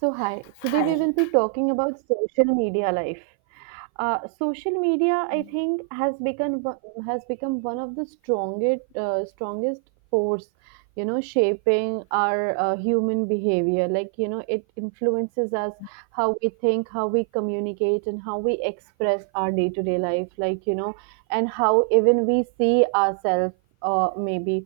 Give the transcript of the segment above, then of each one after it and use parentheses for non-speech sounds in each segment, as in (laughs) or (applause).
So, hi, today we Hi. will be talking about social media life. Social media, I think, has become has become one of the strongest strongest force, you know, shaping our human behavior. Like you know, it influences us how we think, how we communicate, and how we express our day to day life. Like you know, and how even we see ourselves, uh, maybe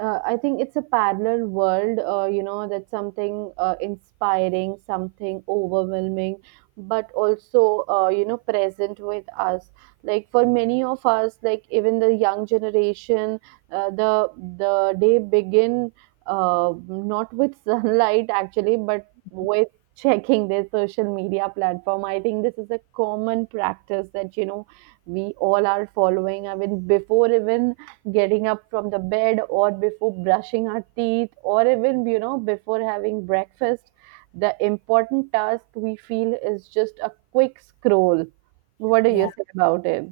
uh, I think it's a parallel world, you know, that's something inspiring, something overwhelming, but also, you know, present with us. Like for many of us, like even the young generation, uh, the the day begin, not with (laughs) sunlight actually, but with checking their social media platform. I think this is a common practice that you know we all are following. I mean, before even getting up from the bed or before brushing our teeth or even you know before having breakfast the important task we feel is just a quick scroll. What do you Yeah, say about it?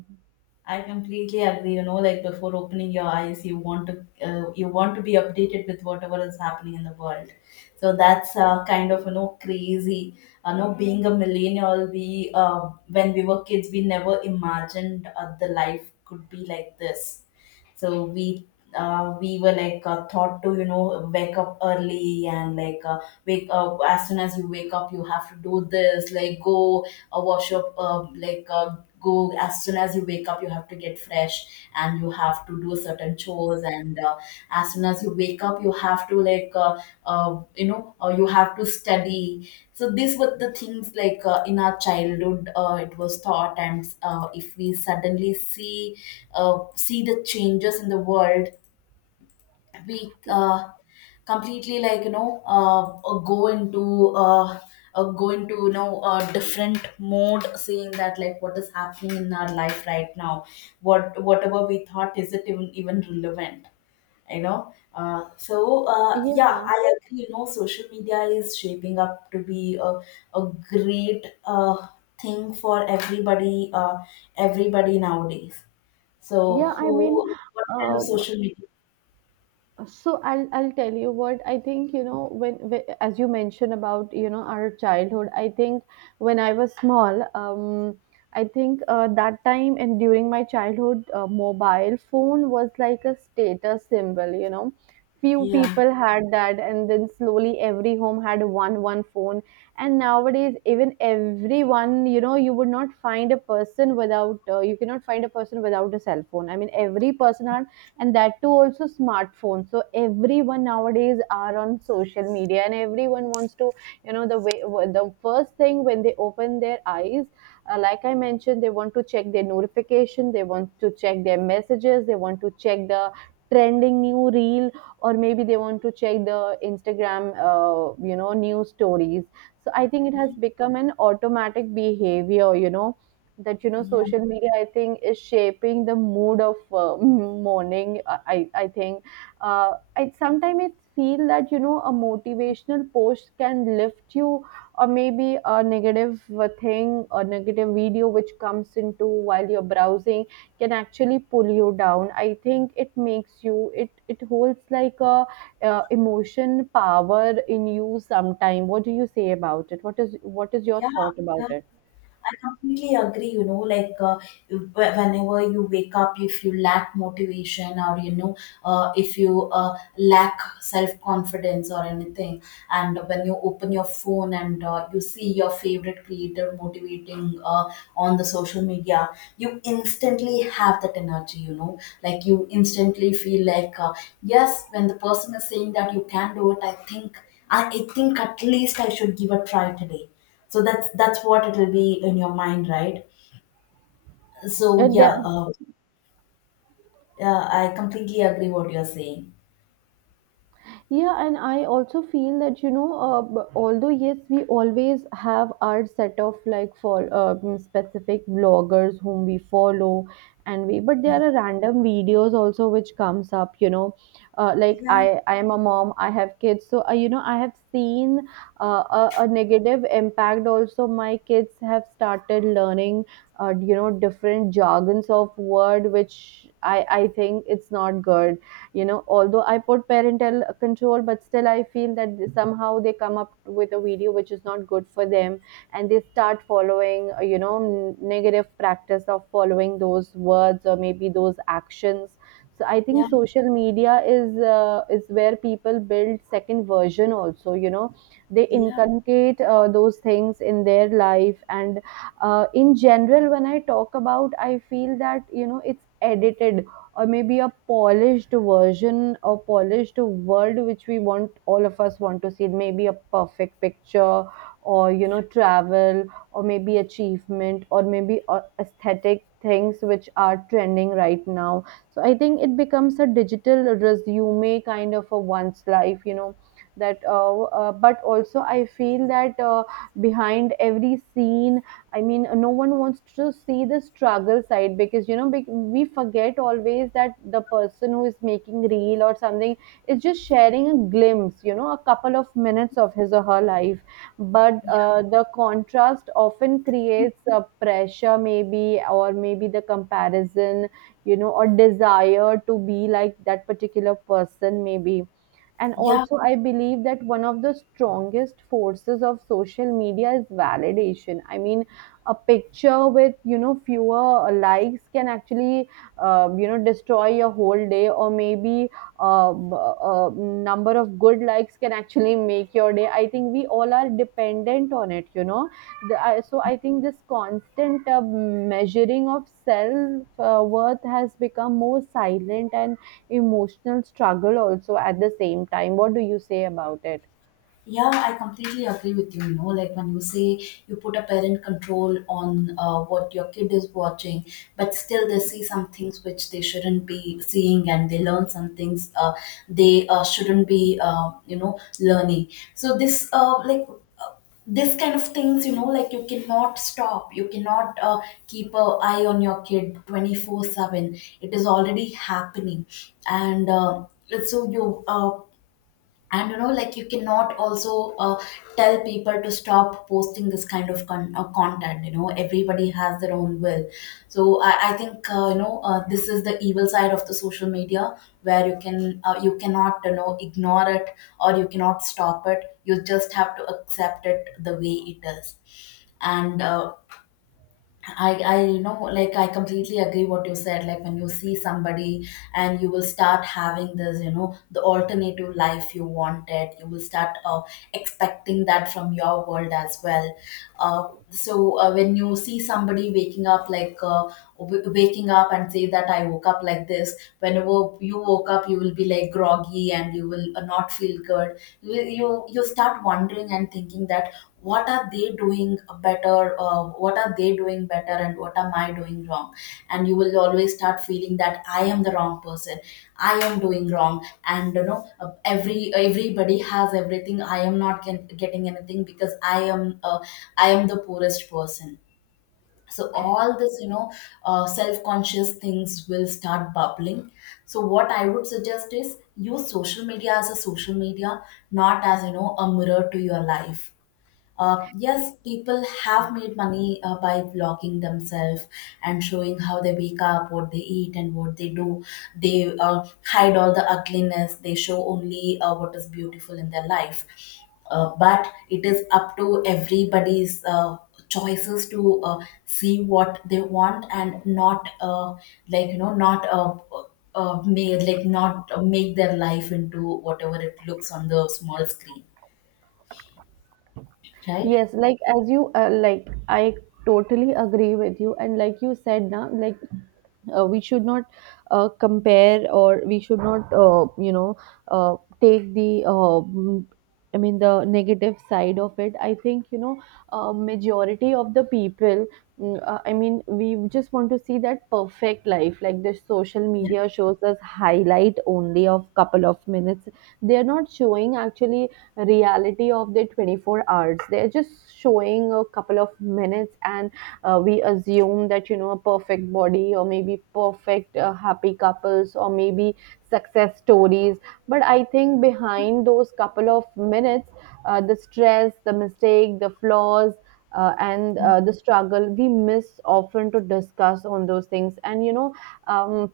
I completely agree. You know, like before opening your eyes, you want to you want to be updated with whatever is happening in the world. So that's kind of crazy. You know, being a millennial, we when we were kids, we never imagined the life could be like this. So we were like taught to wake up early, and like, wake up, as soon as you wake up you have to do this, like go, wash up, like go. As soon as you wake up you have to get fresh, and you have to do certain chores, and as soon as you wake up you have to like, you have to study. So these were the things, like, in our childhood, it was thought, and if we suddenly see, see the changes in the world, we completely, like, go into, you know, a different mode, seeing that, like, what is happening in our life right now, whatever we thought, is it even relevant. So yeah, Yeah, I agree. Social media is shaping up to be a great, thing for everybody, everybody nowadays. So yeah, I mean who what kind of uh, social media? so I'll tell you what I think. You know, when as you mentioned about you know our childhood, I think when I was small, I think that time and during my childhood, mobile phone was like a status symbol, you know, few Yeah, people had that, and then slowly every home had one phone. And nowadays, even everyone, you know, you would not find a person without you cannot find a person without a cell phone. I mean, every person, and that too also smartphones. So everyone nowadays are on social media, and everyone wants to, you know, the way the first thing when they open their eyes, like I mentioned, they want to check their notification, they want to check their messages, they want to check the trending new reel, or maybe they want to check the Instagram, you know, news stories. So I think it has yeah, become an automatic behavior, you know, that you know yeah, social media, I think, is shaping the mood of (laughs) morning. I think, uh, I sometimes it feel that you know a motivational post can lift you, or maybe a negative thing or negative video which comes into while you're browsing can actually pull you down. I think it makes you, it holds like a emotion power in you sometime. What do you say about it? What is, what is your yeah, thought about yeah. it? I completely agree. You know, like, whenever you wake up, if you lack motivation, or, if you lack self confidence or anything, and when you open your phone and you see your favorite creator motivating on the social media, you instantly have that energy. Like, you instantly feel like, yes, when the person is saying that you can do it, I think. I think at least I should give a try today. So that's what it will be in your mind, right? So and there, yeah, yeah, I completely agree what you're saying. Yeah, and I also feel that, you know, although yes, we always have our set of like for specific bloggers whom we follow, and but there are random videos also which comes up, you know, uh, like Yeah, I, I am a mom, I have kids. So, you know, I have seen a negative impact also. My kids have started learning, you know, different jargons of word, which I think it's not good. You know, although I put parental control, but still I feel that somehow they come up with a video which is not good for them, and they start following, you know, negative practice of following those words or maybe those actions. So I think yeah, social media is, is where people build second version also, you know. They yeah, inculcate those things in their life, and in general when I talk about, I feel that you know it's edited, or maybe a polished version or polished world which we want, all of us want to see, maybe a perfect picture, or you know travel, or maybe achievement, or maybe aesthetic things which are trending right now. So I think it becomes a digital resume kind of a one's life, you know. That But also I feel that, behind every scene, I mean, no one wants to see the struggle side, because you know we forget always that the person who is making reel or something is just sharing a glimpse, you know, a couple of minutes of his or her life. But the contrast often creates a pressure, maybe, or maybe the comparison, you know, or desire to be like that particular person, maybe. And yeah. also, I believe that one of the strongest forces of social media is validation. I mean, a picture with, you know, fewer likes can actually, you know, destroy your whole day, or maybe uh, b- a number of good likes can actually make your day. I think we all are dependent on it, you know. So I think this constant measuring of self worth has become more silent and emotional struggle also at the same time. What do you say about it? Yeah, I completely agree with you. You know, like when you say you put a parent control on, what your kid is watching, but still they see some things which they shouldn't be seeing, and they learn some things they, shouldn't be, learning. So this, uh, this kind of things, you know, like you cannot stop. You cannot keep an eye on your kid 24/7. It is already happening, and so you. And you know, like you cannot also tell people to stop posting this kind of content. You know, everybody has their own will. So I think this is the evil side of the social media, where you cannot ignore it, or you cannot stop it. You just have to accept it the way it is. And I like I completely agree what you said, like when you see somebody, and you will start having this, the alternative life you wanted. You will start expecting that from your world as well. So when you see somebody waking up, like, waking up and say that I woke up like this. Whenever you woke up, you will be like groggy and you will not feel good. You, will- you start wondering and thinking that, what are they doing better? What are they doing better, and what am I doing wrong? And you will always start feeling that I am the wrong person. I am doing wrong, and you know, everybody has everything. I am not getting anything because I am the poorest person. So all this, you know, self-conscious things will start bubbling. So what I would suggest is, use social media as a social media, not as, you know, a mirror to your life. Yes, people have made money by vlogging themselves, and showing how they wake up, what they eat, and what they do. They hide all the ugliness, they show only what is beautiful in their life. But it is up to everybody's choices to see what they want, and not, like, not. Make their life into whatever it looks on the small screen, right? Yes like as you uh, like i totally agree with you, and like you said now, we should not compare, or we should not, you know, uh, take the, I mean, the negative side of it. I think, you know, majority of the people, I mean, we just want to see that perfect life like the social Yeah, media shows us, highlight only of couple of minutes. They are not showing actually reality of the 24 hours. They're just showing a couple of minutes. And we assume that you know a perfect body, or maybe perfect happy couples, or maybe success stories. But I think behind those couple of minutes, the stress, the mistake, the flaws, and the struggle, we miss often to discuss on those things. And you know, um,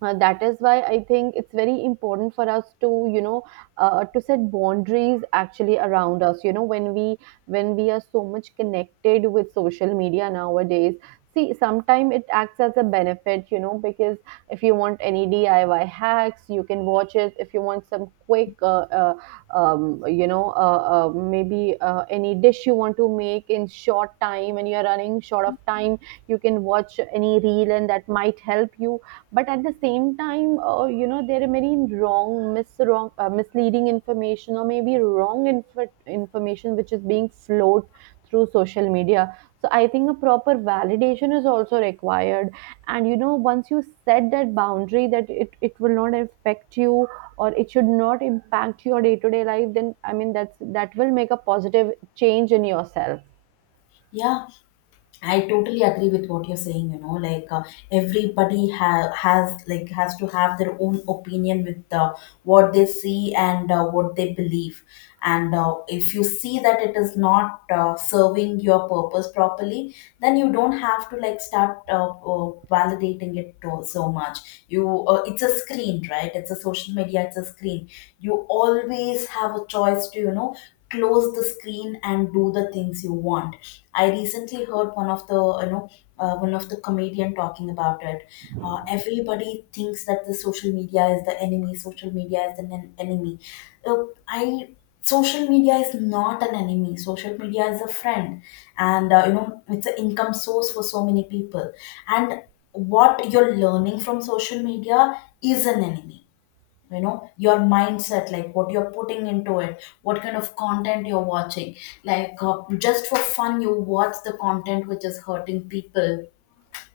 that is why I think it's very important for us to, you know, to set boundaries actually around us. You know, when we are so much connected with social media nowadays. See, sometimes it acts as a benefit, you know, because if you want any DIY hacks, you can watch it. If you want some quick, you know, maybe any dish you want to make in short time and you're running short of time, you can watch any reel and that might help you. But at the same time, you know, there are many wrong misleading information or maybe wrong information which is being flowed through social media. So I think a proper validation is also required. And you know, once you set that boundary that it will not affect you or it should not impact your day to day life, then I mean that's, that will make a positive change in yourself. yeah. I totally agree with what you're saying. You know, like, everybody has to have their own opinion with what they see and what they believe. And if you see that it is not serving your purpose properly, then you don't have to like start, validating it so much. It's a screen, right? It's a social media. It's a screen. You always have a choice to, close the screen and do the things you want. I recently heard one of the, you know, one of the comedian talking about it. Everybody thinks that the social media is the enemy, social media is an enemy. Uh, I Social media is not an enemy, social media is a friend. And you know, it's an income source for so many people. And what you're learning from social media is an enemy. You know, your mindset, like what you're putting into it, what kind of content you're watching, like, just for fun you watch the content which is hurting people.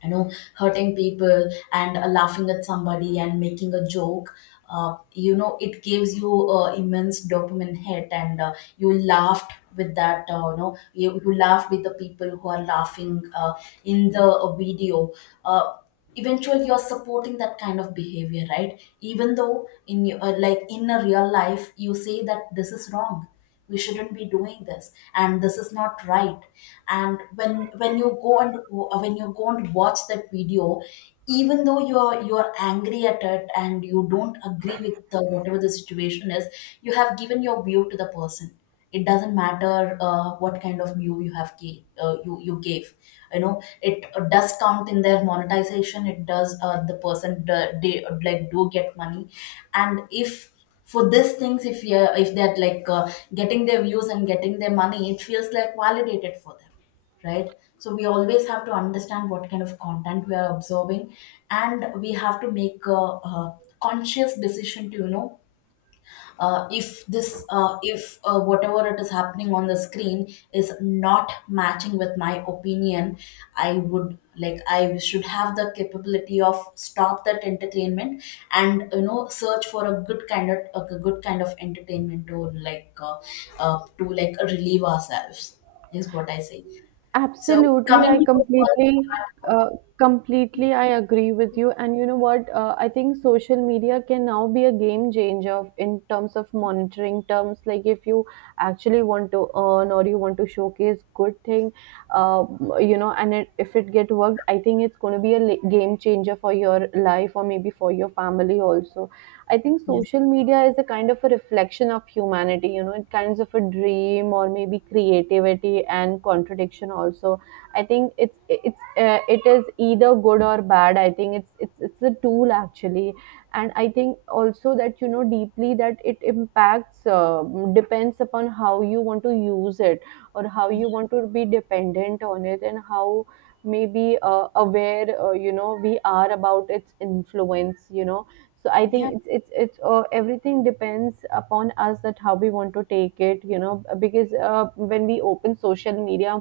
You know, hurting people, and laughing at somebody and making a joke. You know, it gives you immense dopamine hit, and you laughed with that, you laughed with the people who are laughing in the video. uh, Eventually you're supporting that kind of behavior, right? Even though in your, like in a real life, you say that this is wrong, we shouldn't be doing this, and this is not right. And when you go and, when you go and watch that video, even though you're angry at it, and you don't agree with whatever the situation is, you have given your view to the person. It doesn't matter what kind of view you have gave. You know, it does count in their monetization. It does, the person, they like do get money. And if, for these things, if you if they're like, getting their views and getting their money, it feels like validated for them, right? So we always have to understand what kind of content we are absorbing, and we have to make a conscious decision to, you know, if this if whatever it is happening on the screen is not matching with my opinion. I would like I should have the capability of stop that entertainment, and, you know, search for a good kind of entertainment to like, relieve ourselves, is what I say. So Absolutely, coming I to the first completely, part. uh, completely, I agree with you. And you know what? I think social media can now be a game changer in terms of monitoring terms. Like if you actually want to earn or you want to showcase good thing, uh, you know, and if it get worked, I think it's going to be a game changer for your life or maybe for your family also. I think Yeah, social media is a kind of a reflection of humanity, you know, it kinds of a dream or maybe creativity and contradiction also. I think it is either good or bad. I think it's a tool actually, and I think also that you know deeply that it impacts, depends upon how you want to use it or how you want to be dependent on it, and how maybe aware, you know, we are about its influence, you know. So I yeah, think it's everything depends upon us, that how we want to take it, you know, because when we open social media,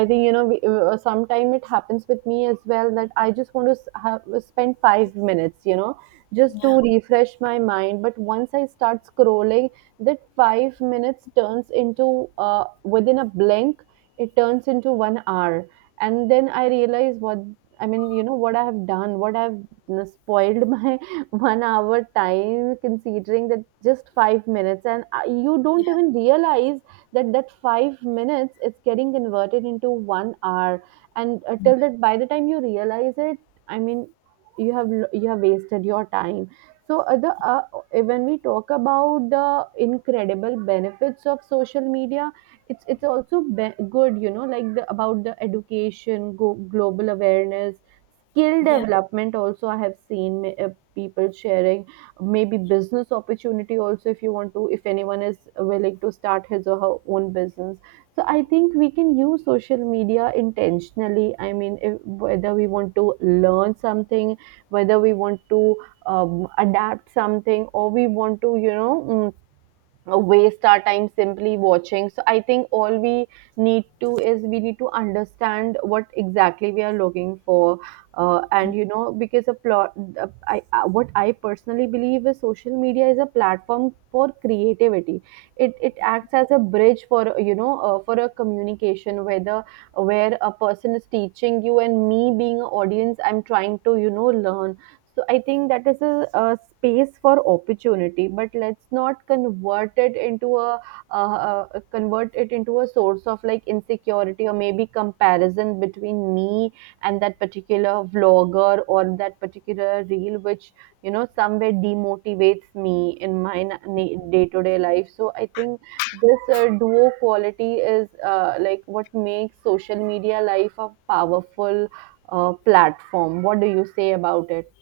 I think, you know, sometime it happens with me as well that I just want to spend 5 minutes, you know, just yeah, to refresh my mind. But once I start scrolling, that 5 minutes turns into, uh, within a blink, it turns into 1 hour. And then I realize what, I mean, you know what I have done, what I've spoiled (laughs) my (laughs) 1 hour time, considering that just 5 minutes. And you don't even realize that 5 minutes is getting converted into 1 hour. And till that, by the time you realize it, I mean, you have you have wasted your time. So the when we talk about the incredible benefits of social media, it's also good, you know, like the about the education, global awareness, skill yeah. development also. I have seen people sharing maybe business opportunity also, if you want to, if anyone is willing to start his or her own business. So I think we can use social media intentionally. I mean, if, whether we want to learn something, whether we want to adapt something Or we want to waste our time simply watching. So I think all we need to is we need to understand what exactly we are looking for, and you know because a plot I, what I personally believe is social media is a platform for creativity. It acts as a bridge for for a communication, whether where a person is teaching, you and me being an audience, I'm trying to learn. So I think that is a space for opportunity, but let's not convert it into uh, convert it into a source of like insecurity or maybe comparison between me and that particular vlogger or that particular reel which somewhere demotivates me in my day to day life. So I think this duo quality is like what makes social media life a powerful platform. What do you say about it?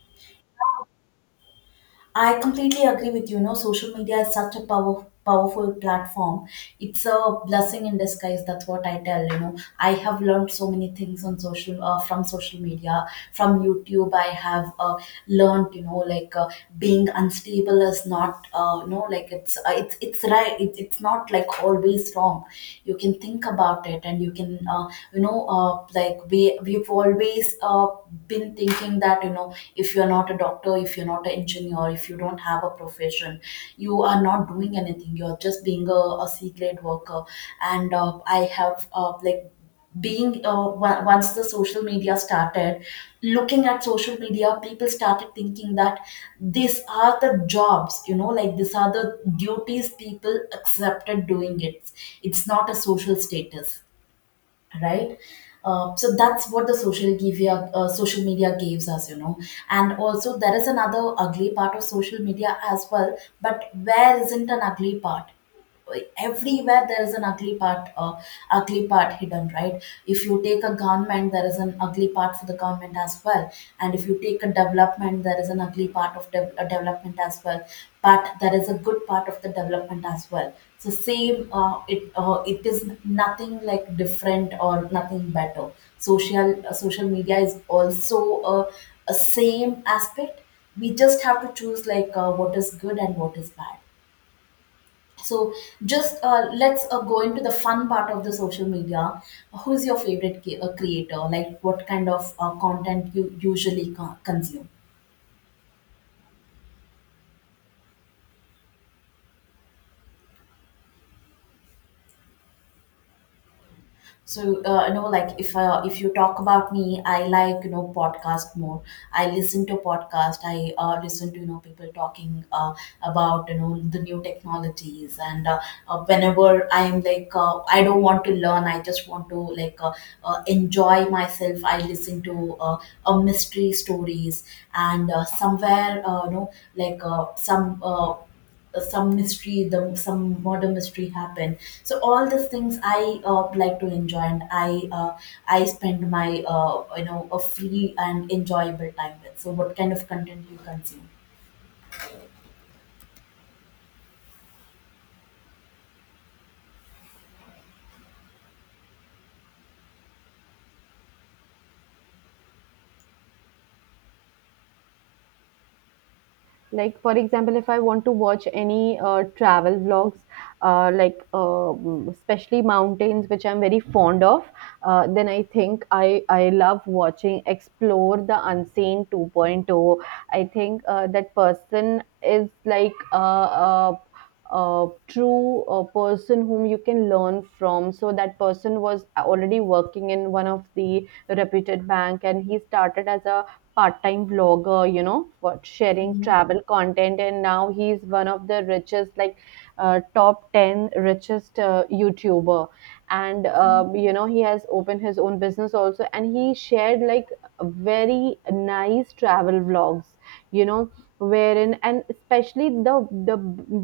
I completely agree with you. You know, social media is such a powerful platform. It's a blessing in disguise. That's what I tell. You know, I have learned so many things on social from social media, from YouTube. I have learned, like being unstable is not, like it's right, it's not like always wrong. You can think about it, and you can you know uh, like we've always been thinking that, if you're not a doctor, if you're not an engineer, if you don't have a profession, you are not doing anything, you're just being a c grade worker. And I have like being once the social media started, looking at social media, people started thinking that these are the jobs, like these are the duties people accepted doing it. It's not a social status, right? So that's what the social media social media gives us. And also there is another ugly part of social media as well, but where isn't an ugly part? Like, everywhere there is an ugly part hidden, right? If you take a government, there is an ugly part for the government as well. And if you take a development, there is an ugly part of development as well. But there is a good part of the development as well. So same, it is nothing like different or nothing better. Social social media is also a same aspect. We just have to choose, like, what is good and what is bad. So just let's go into the fun part of the social media. Who is your favorite creator? Like, what kind of content you usually consume? So you know, like if you talk about me, I like, podcast more. I listen to podcast. I listen to, people talking about, the new technologies. And whenever I'm like, I don't want to learn, I just want to like enjoy myself. I listen to mystery stories, and somewhere, you know, like some mystery, the some murder mystery happen. So all these things I like to enjoy, and I spend my, a free and enjoyable time with. So what kind of content you consume? Like for example, if I want to watch any travel vlogs, especially mountains, which I'm very fond of, then I think I love watching Explore the Unseen 2.0. I think that person is like a true person whom you can learn from. So that person was already working in one of the reputed bank, and he started as a part-time vlogger, you know, for sharing Yeah, travel content, and now he's one of the richest, like, top ten richest YouTuber. And yeah, you know, he has opened his own business also, and he shared like very nice travel vlogs, you know, wherein and especially the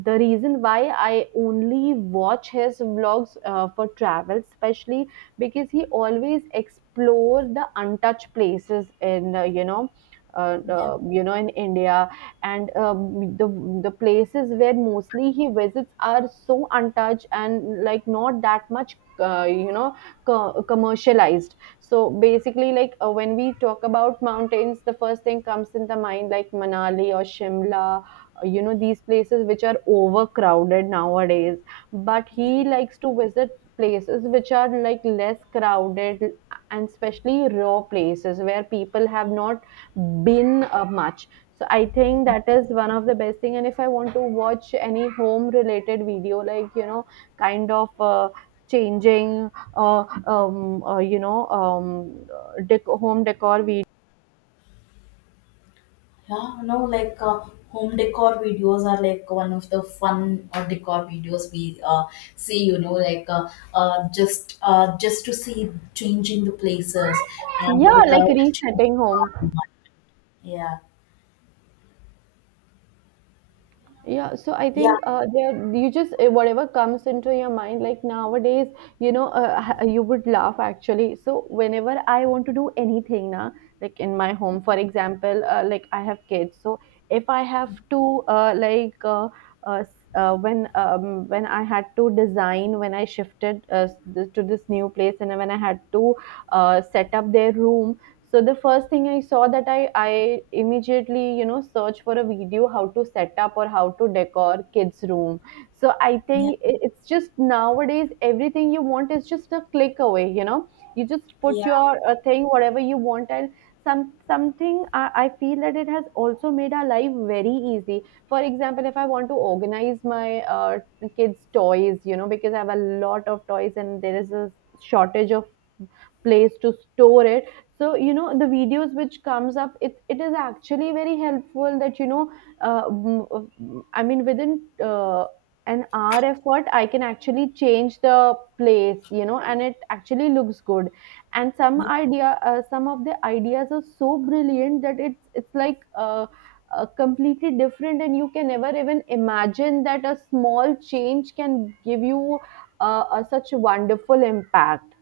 the reason why I only watch his vlogs for travel, especially because he always explore the untouched places in in India. And the places where mostly he visits are so untouched and like not that much, commercialized. So basically, like when we talk about mountains, the first thing comes in the mind like Manali or Shimla, these places which are overcrowded nowadays, but he likes to visit places which are like less crowded, and especially raw places where people have not been much. So I think that is one of the best thing. And if I want to watch any home related video, like you know, kind of changing, uh, home decor video. yeah. No, like, home decor videos are like one of the fun decor videos we see. You know, like, just to see changing the places and Yeah, like without changing resetting home. the environment. Yeah, Yeah, so I yeah, think there you just eh, whatever comes into your mind. Like nowadays, you know, you would laugh actually. So whenever I want to do anything now, like in my home, for example, like I have kids, so if I have to when I had to design, when I shifted to this new place, and when I had to set up their room. So the first thing I saw that I immediately, you know, search for a video how to set up or how to decor kids room. So I yeah, think it's just nowadays everything you want is just a click away, you know. You just put yeah. your thing, whatever you want, and some something I feel that it has also made our life very easy. For example, if I want to organize my kids toys, you know, because I have a lot of toys and there is a shortage of place to store it. So you know, the videos which comes up, it is actually very helpful that you know, I mean within uh, an hour effort, I can actually change the place, you know, and it actually looks good. And some Yep, idea, some of the ideas are so brilliant that it's like uh, completely different, and you can never even imagine that a small change can give you such wonderful impact.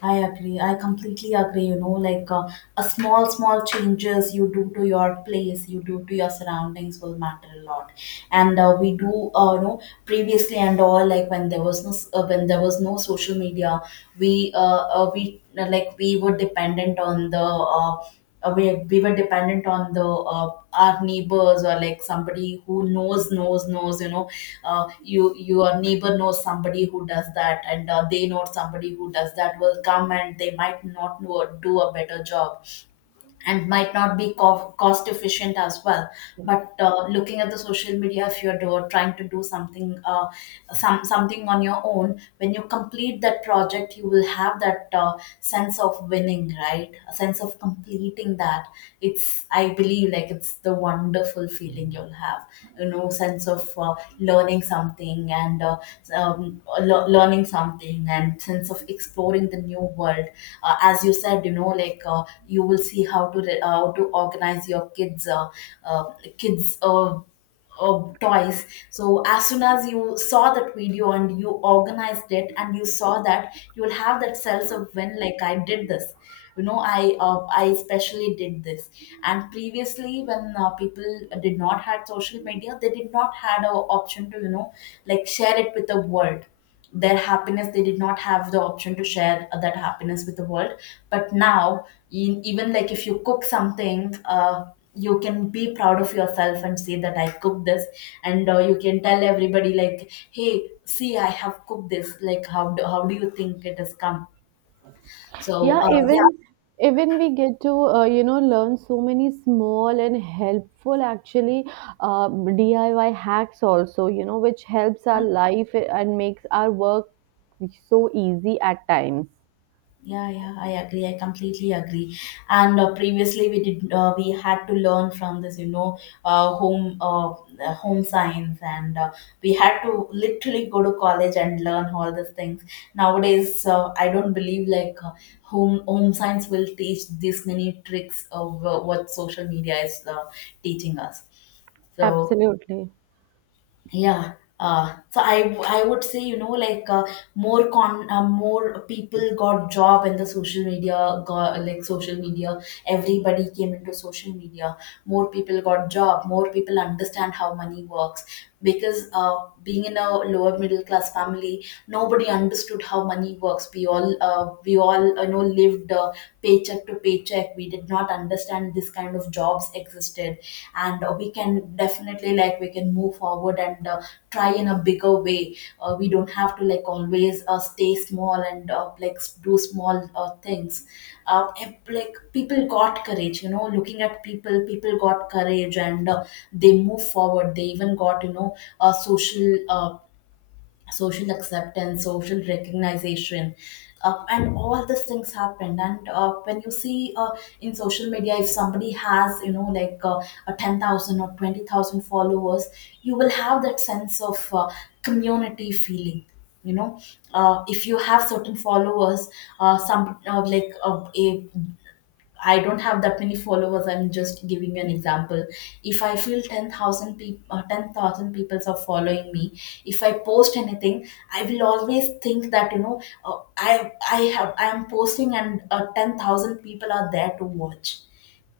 I agree. I completely agree. You know, like, a small, small changes you do to your place, you do to your surroundings will matter a lot. And we do, you know, previously and all, like when there was no, s- when there was no social media, we, like we were dependent on the, we were dependent on the, our neighbors, or like somebody who knows, you know, your neighbor knows somebody who does that, and they know somebody who does that will come, and they might not know, do a better job, and might not be cost efficient as well. But looking at the social media, if you're trying to do something, something on your own, when you complete that project, you will have that sense of winning, right? A sense of completing that. It's, I believe, like it's the wonderful feeling you'll have, sense of learning something, and learning something, and sense of exploring the new world. As you said, you know, like, you will see how to organize your kids, uh, kids uh, toys. So as soon as you saw that video and you organized it and you saw that, you will have that sense of when, like, I did this. You know, I especially did this. And previously, when people did not had social media, they did not had a option to, you know, like share it with the world, their happiness. They did not have the option to share that happiness with the world. But now in, even, like, if you cook something, you can be proud of yourself and say that I cooked this. And you can tell everybody, like, hey, see, I have cooked this, like, how do you think it has come? So Yeah, yeah. even even we get to you know learn so many small and helpful actually diy hacks also, you know, which helps our life and makes our work so easy at times. Yeah, yeah, I agree. I completely agree. And previously, we had to learn from this, you know, home, home science, and we had to literally go to college and learn all these things. Nowadays, I don't believe like, home science will teach this many tricks of what social media is teaching us. So Absolutely. yeah. So I would say, you know, like, more people got job in the social media, got like social media, everybody came into social media, more people got job, more people understand how money works. Because being in a lower middle class family, nobody understood how money works. We all you know, lived, paycheck to paycheck. We did not understand this kind of jobs existed. And we can definitely, like, we can move forward, and try in a bigger way. We don't have to, like, always stay small and like do small things. Like people got courage, you know, looking at people got courage, and they move forward. They even got, you know, social, acceptance, social recognition. And all these things happened. And when you see, in social media, if somebody has, you know, like, a 10,000 or 20,000 followers, you will have that sense of community feeling, you know. If you have certain followers, some like a I don't have that many followers. I'm just giving you an example. If I feel 10,000 people, 10,000 people are following me, if I post anything, I will always think that, you know, I am posting, and 10,000 people are there to watch.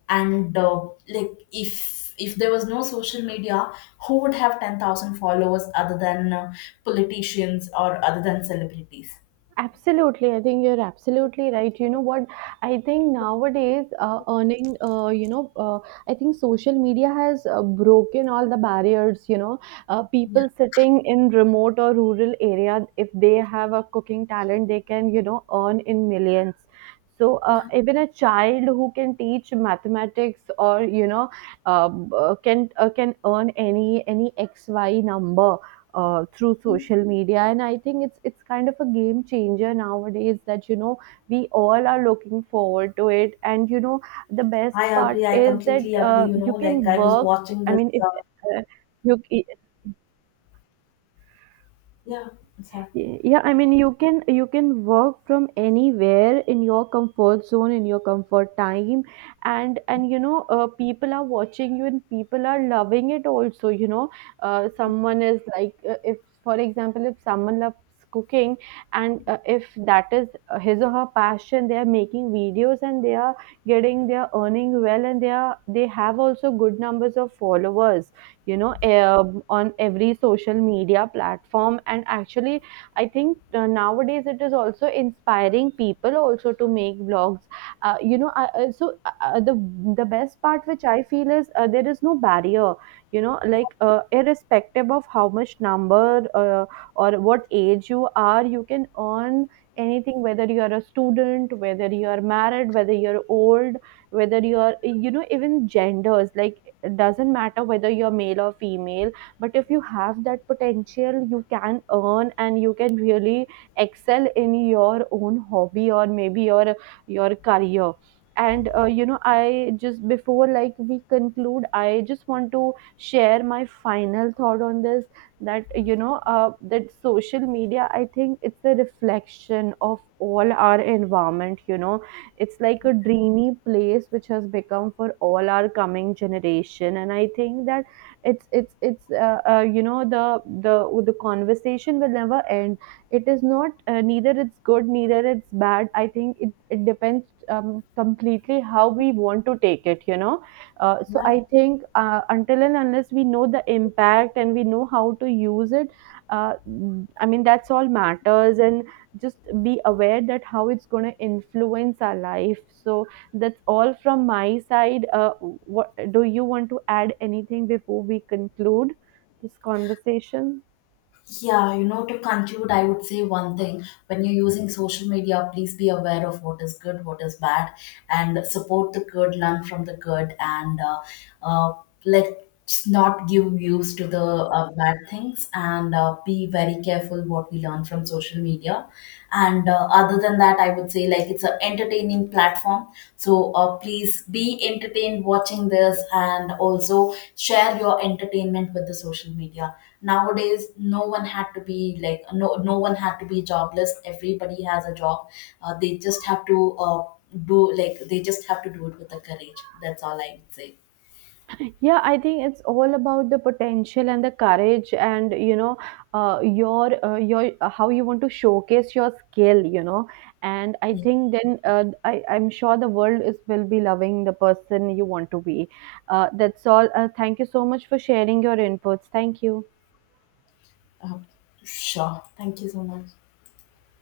And like, if there was no social media, who would have 10,000 followers other than politicians or other than celebrities? Absolutely, I think you're absolutely right. You know what? I think nowadays, earning, I think social media has broken all the barriers. You know, people sitting in remote or rural area, if they have a cooking talent, they can, you know, earn in millions. So Yeah, even a child who can teach mathematics or you know can earn any X Y number through social media. And I think it's kind of a game changer nowadays, that you know we all are looking forward to it. And you know, the best I part agree, I is that completely agree, you you know, can like I was work. watching I this, mean, if uh, you. yeah, exactly. Y- yeah, I mean you can work from anywhere, in your comfort zone, in your comfort time, and you know, people are watching you and people are loving it also, you know. Someone is like if for example, if someone loves cooking, and if that is his or her passion, they are making videos and they are getting, they are earning well, and they are they have also good numbers of followers, you know, on every social media platform. And actually I think nowadays it is also inspiring people also to make vlogs, you know I, so the best part which I feel is there is no barrier, you know, like irrespective of how much number or what age you are, you can earn anything, whether you are a student, whether you are married, whether you're old, whether you're you know, even genders, like it doesn't matter whether you're male or female. But if you have that potential, you can earn and you can really excel in your own hobby or maybe your career. And you know, I just before like we conclude, I just want to share my final thought on this, that you know that social media, I think it's a reflection of all our environment, you know. It's like a dreamy place which has become for all our coming generation. And I think that it's you know, the the conversation will never end. It is not neither it's good neither it's bad. I think it depends completely how we want to take it, you know. So Yeah. I think until and unless we know the impact and we know how to use it, uh, I mean, that's all matters, and just be aware that how it's going to influence our life. So that's all from my side. What, do you want to add anything before we conclude this conversation? Yeah, you know, to conclude, I would say one thing. When you're using social media, please be aware of what is good, what is bad, and support the good, learn from the good, and uh, let's not give views to the bad things, and be very careful what we learn from social media. And other than that, I would say, like, it's an entertaining platform. So please be entertained watching this, and also share your entertainment with the social media. Nowadays, no one had to be, like, no one had to be jobless. Everybody has a job. They just have to, do, like, they just have to do it with the courage. That's all I would say. Yeah, I think it's all about the potential and the courage, and you know, your how you want to showcase your skill, you know. And I Yeah. think then I'm sure the world is will be loving the person you want to be. That's all. Thank you so much for sharing your inputs. Thank you. uh, sure, thank you so much.